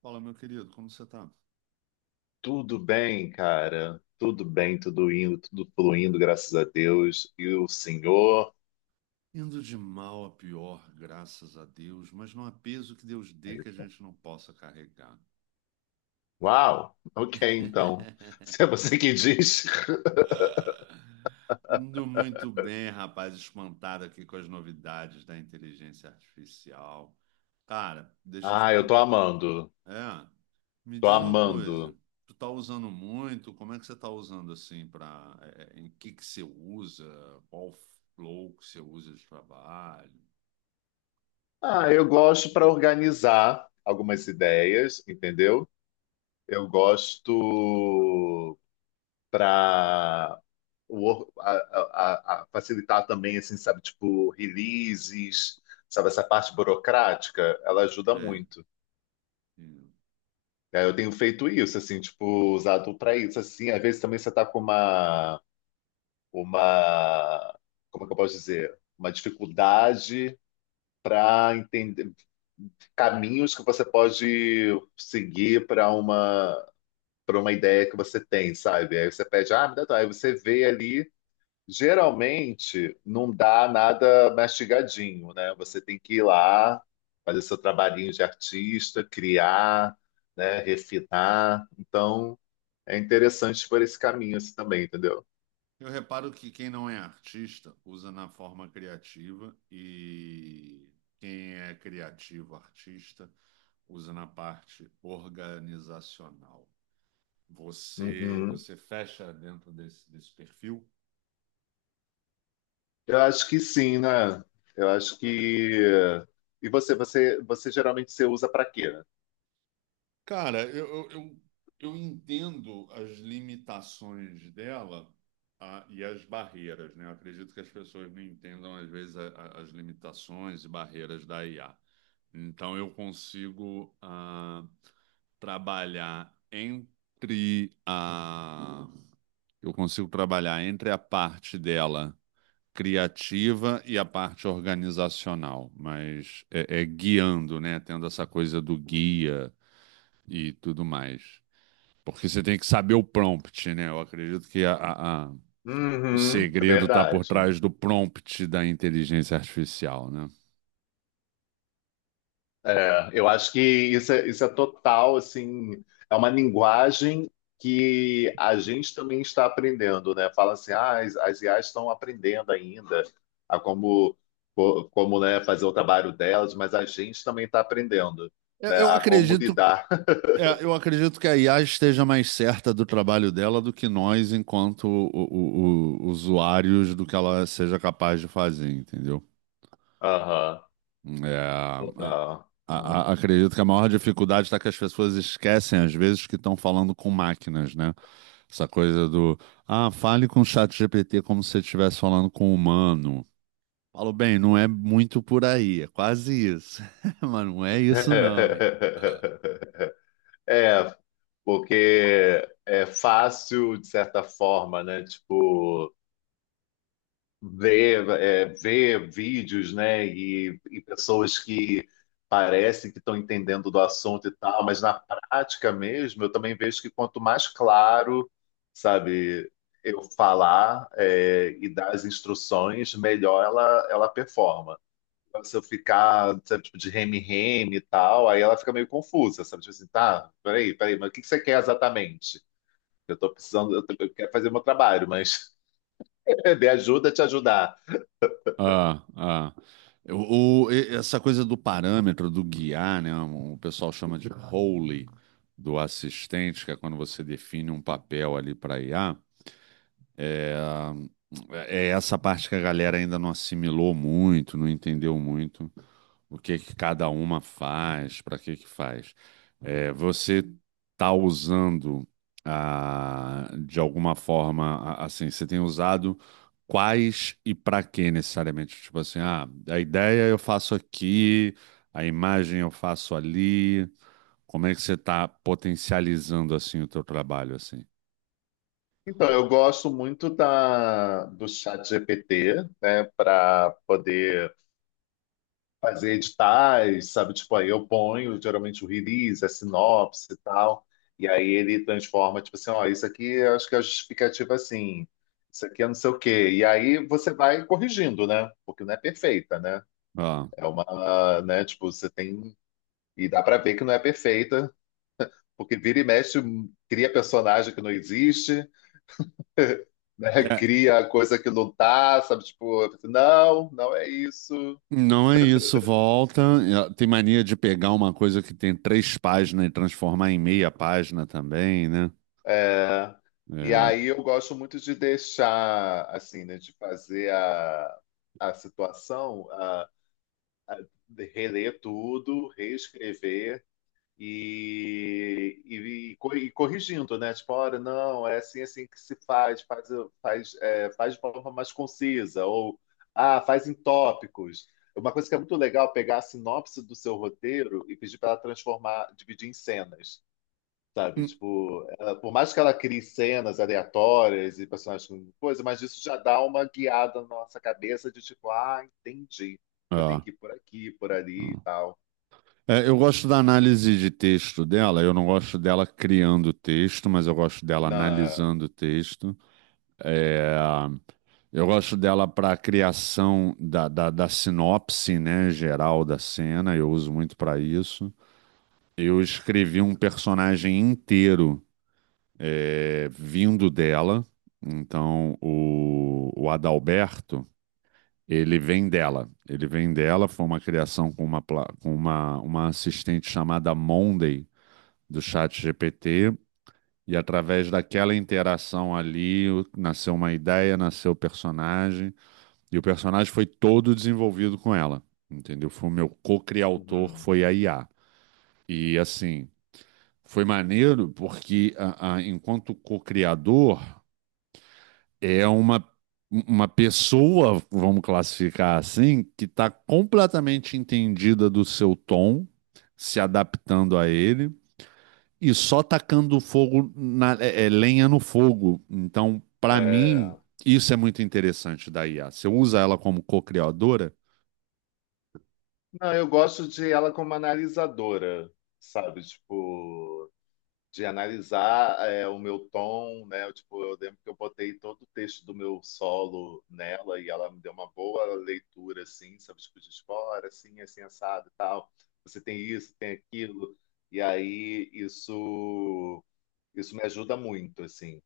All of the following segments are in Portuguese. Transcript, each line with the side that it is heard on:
right: Fala, meu querido, como você tá?
left: Tudo bem, cara. Tudo bem, tudo indo, tudo fluindo, graças a Deus. E o Senhor?
right: Indo de mal a pior, graças a Deus, mas não há peso que Deus dê que a gente não possa carregar.
left: Uau! Ok, então. Se é você que diz.
right: Indo muito bem, rapaz, espantado aqui com as novidades da inteligência artificial. Cara, deixa eu te
left: Ah, eu
right: perguntar.
left: tô amando.
right: É, me
left: Tô
right: diz uma coisa.
left: amando.
right: Tu tá usando muito? Como é que você tá usando assim para em que você usa? Qual flow que você usa de trabalho?
left: Ah, eu gosto para organizar algumas ideias, entendeu? Eu gosto para facilitar também, assim, sabe, tipo, releases, sabe, essa parte burocrática, ela ajuda
right: É,
left: muito. Aí eu tenho feito isso, assim, tipo, usado para isso, assim. Às vezes também você tá com uma, como é que eu posso dizer? Uma dificuldade para entender caminhos que você pode seguir para uma ideia que você tem, sabe? Aí você pede, ah, me dá, tua. Aí você vê ali. Geralmente não dá nada mastigadinho, né? Você tem que ir lá, fazer seu trabalhinho de artista, criar, né? Refinar. Então. É interessante por esse caminho assim também, entendeu?
right: Eu reparo que quem não é artista usa na forma criativa e quem é criativo, artista, usa na parte organizacional. Você,
left: Uhum.
right: você fecha dentro desse perfil?
left: Eu acho que sim, né? Eu acho que. E você geralmente você usa para quê? Né?
right: Cara, eu entendo as limitações dela, e as barreiras, né? Eu acredito que as pessoas não entendam, às vezes, as limitações e barreiras da IA. Então, eu consigo trabalhar entre Eu consigo trabalhar entre a parte dela criativa e a parte organizacional, mas é guiando, né? Tendo essa coisa do guia e tudo mais. Porque você tem que saber o prompt, né? Eu acredito que o
left: Uhum, é
right: segredo está por
left: verdade.
right: trás do prompt da inteligência artificial, né?
left: É, eu acho que isso é total, assim, é uma linguagem que a gente também está aprendendo, né? Fala assim, ah, as IAs estão aprendendo ainda a como, como, né, fazer o trabalho delas, mas a gente também está aprendendo,
right: Eu,
left: né,
right: eu
left: a como
right: acredito,
left: lidar.
right: eu acredito que a IA esteja mais certa do trabalho dela do que nós, enquanto usuários, do que ela seja capaz de fazer, entendeu?
left: Aham.
right: É, a-
left: Total. Hum.
right: Acredito que a maior dificuldade está que as pessoas esquecem, às vezes, que estão falando com máquinas, né? Essa coisa ah, fale com o chat GPT como se você estivesse falando com um humano. Falo, bem, não é muito por aí, é quase isso. Mas não é isso, não, hein?
left: É, porque é fácil, de certa forma, né? Tipo, ver, é, ver vídeos, né? E pessoas que parecem que estão entendendo do assunto e tal, mas na prática mesmo, eu também vejo que quanto mais claro, sabe, eu falar, é, e dar as instruções, melhor ela performa. Se eu ficar, sabe, tipo, de reme-reme e tal, aí ela fica meio confusa, sabe? Tipo assim, tá, peraí, peraí, mas o que que você quer exatamente? Eu tô precisando, eu quero fazer o meu trabalho, mas de ajuda a te ajudar.
right: Ah, ah. Essa coisa do parâmetro, do guiar, né? O pessoal chama de role do assistente, que é quando você define um papel ali para IA. É, é essa parte que a galera ainda não assimilou muito, não entendeu muito o que que cada uma faz, para que que faz. É, você tá usando de alguma forma, assim, você tem usado quais e para que necessariamente? Tipo assim, ah, a ideia eu faço aqui, a imagem eu faço ali. Como é que você está potencializando assim o teu trabalho assim?
left: Então, eu gosto muito da, do chat GPT, né, para poder fazer editais, sabe? Tipo, aí eu ponho geralmente o release, a sinopse e tal, e aí ele transforma, tipo assim, ó, isso aqui eu acho que é a justificativa assim, isso aqui é não sei o quê. E aí você vai corrigindo, né? Porque não é perfeita, né?
right: Ah.
left: É uma, né? Tipo, você tem. E dá pra ver que não é perfeita, porque vira e mexe, cria personagem que não existe, né? Cria coisa que não tá, sabe? Tipo, não, não é isso.
right: Não é isso, volta. Tem mania de pegar uma coisa que tem 3 páginas e transformar em meia página também, né?
left: É, e
right: É.
left: aí eu gosto muito de deixar, assim, né, de fazer a, situação, a reler tudo, reescrever e corrigindo, né? Tipo, olha, não, é assim, assim que se faz, faz, faz, é, faz de forma mais concisa, ou, ah, faz em tópicos. Uma coisa que é muito legal é pegar a sinopse do seu roteiro e pedir para ela transformar, dividir em cenas. Sabe,
right: Hum.
left: tipo, por mais que ela crie cenas aleatórias e personagens com coisa, mas isso já dá uma guiada na nossa cabeça de tipo, ah, entendi. Eu tenho
right: É.
left: que ir por aqui, por ali e
right: Hum.
left: tal.
right: É, eu gosto da análise de texto dela, eu não gosto dela criando texto, mas eu gosto dela
left: Não, é.
right: analisando o texto. É, eu gosto dela para a criação da sinopse, né, geral da cena, eu uso muito para isso. Eu escrevi um personagem inteiro vindo dela. Então, o Adalberto, ele vem dela. Ele vem dela, foi uma criação com uma, pla- com uma assistente chamada Monday, do chat GPT. E através daquela interação ali, nasceu uma ideia, nasceu o personagem. E o personagem foi todo desenvolvido com ela, entendeu? Foi o meu co-criador,
left: Uhum.
right: foi a IA. E assim foi maneiro porque, enquanto co-criador, é uma pessoa, vamos classificar assim, que está completamente entendida do seu tom, se adaptando a ele e só tacando fogo na, lenha no fogo. Então, para mim,
left: É.
right: isso é muito interessante da IA. Você usa ela como co-criadora?
left: Não, eu gosto de ela como analisadora, sabe? Tipo, de analisar é, o meu tom, né? Eu, tipo, eu lembro que eu botei todo o texto do meu solo nela e ela me deu uma boa leitura, assim, sabe? Tipo, de fora, assim, assim, assado e tal. Você tem isso, tem aquilo. E aí, isso me ajuda muito, assim.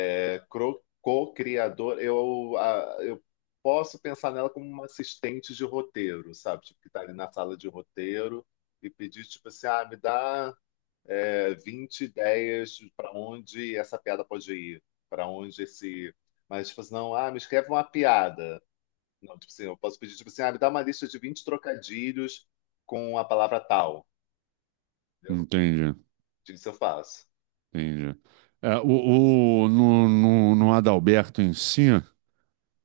left: É, co-criador, eu posso pensar nela como uma assistente de roteiro, sabe? Tipo, que tá ali na sala de roteiro e pedir, tipo assim, ah, me dá é, 20 ideias para onde essa piada pode ir, para onde esse. Mas, tipo assim, não, ah, me escreve uma piada. Não, tipo assim, eu posso pedir, tipo assim, ah, me dá uma lista de 20 trocadilhos com a palavra tal, entendeu?
right: Entendi,
left: Isso eu faço.
right: entendi. É, o, no, no, no Adalberto em si,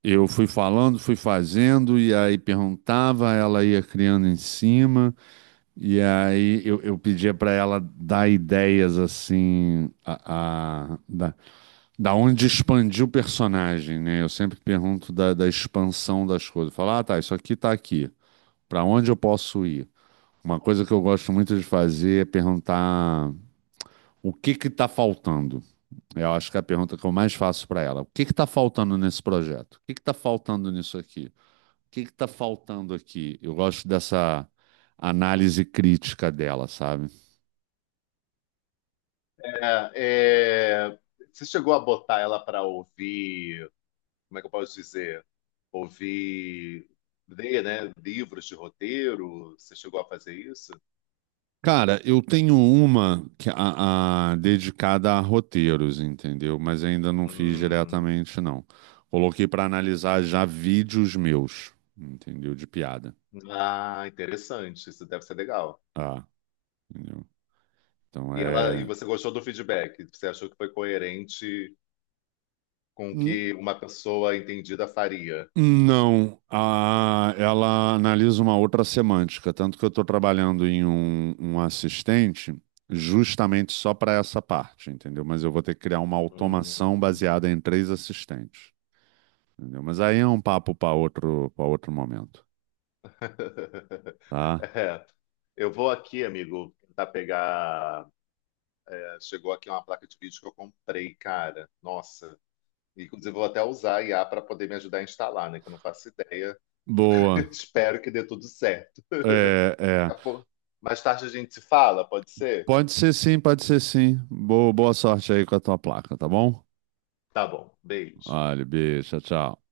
right: eu fui falando, fui fazendo, e aí perguntava, ela ia criando em cima, e aí eu pedia para ela dar ideias assim, da, da onde expandir o personagem, né? Eu sempre pergunto da expansão das coisas. Falar, ah, tá, isso aqui tá aqui, para onde eu posso ir? Uma coisa que eu gosto muito de fazer é perguntar o que que tá faltando. Eu acho que é a pergunta que eu mais faço para ela. O que que tá faltando nesse projeto? O que que tá faltando nisso aqui? Que tá faltando aqui? Eu gosto dessa análise crítica dela, sabe?
left: É. É. Você chegou a botar ela para ouvir, como é que eu posso dizer? Ouvir, ler, né? Livros de roteiro? Você chegou a fazer isso?
right: Cara, eu tenho uma que dedicada a roteiros, entendeu? Mas ainda não fiz
left: Hum.
right: diretamente, não. Coloquei para analisar já vídeos meus, entendeu? De piada.
left: Ah, interessante. Isso deve ser legal.
right: Ah, entendeu? Então
left: E ela, e
right: é.
left: você gostou do feedback? Você achou que foi coerente com o que uma pessoa entendida faria?
right: Não, ela analisa uma outra semântica, tanto que eu estou trabalhando em um assistente justamente só para essa parte, entendeu? Mas eu vou ter que criar uma
left: Hum.
right: automação baseada em 3 assistentes, entendeu? Mas aí é um papo para outro momento, tá?
left: É. Eu vou aqui, amigo, tentar pegar. Chegou aqui uma placa de vídeo que eu comprei, cara. Nossa. E, inclusive, vou até usar a IA para poder me ajudar a instalar, né? Que eu não faço ideia.
right: Boa.
left: Espero que dê tudo certo.
right: É, é.
left: Tá bom? Mais tarde a gente se fala, pode ser?
right: Pode ser sim, pode ser sim. Boa, boa sorte aí com a tua placa, tá bom?
left: Tá bom. Beijo.
right: Olha, beijo, tchau, tchau.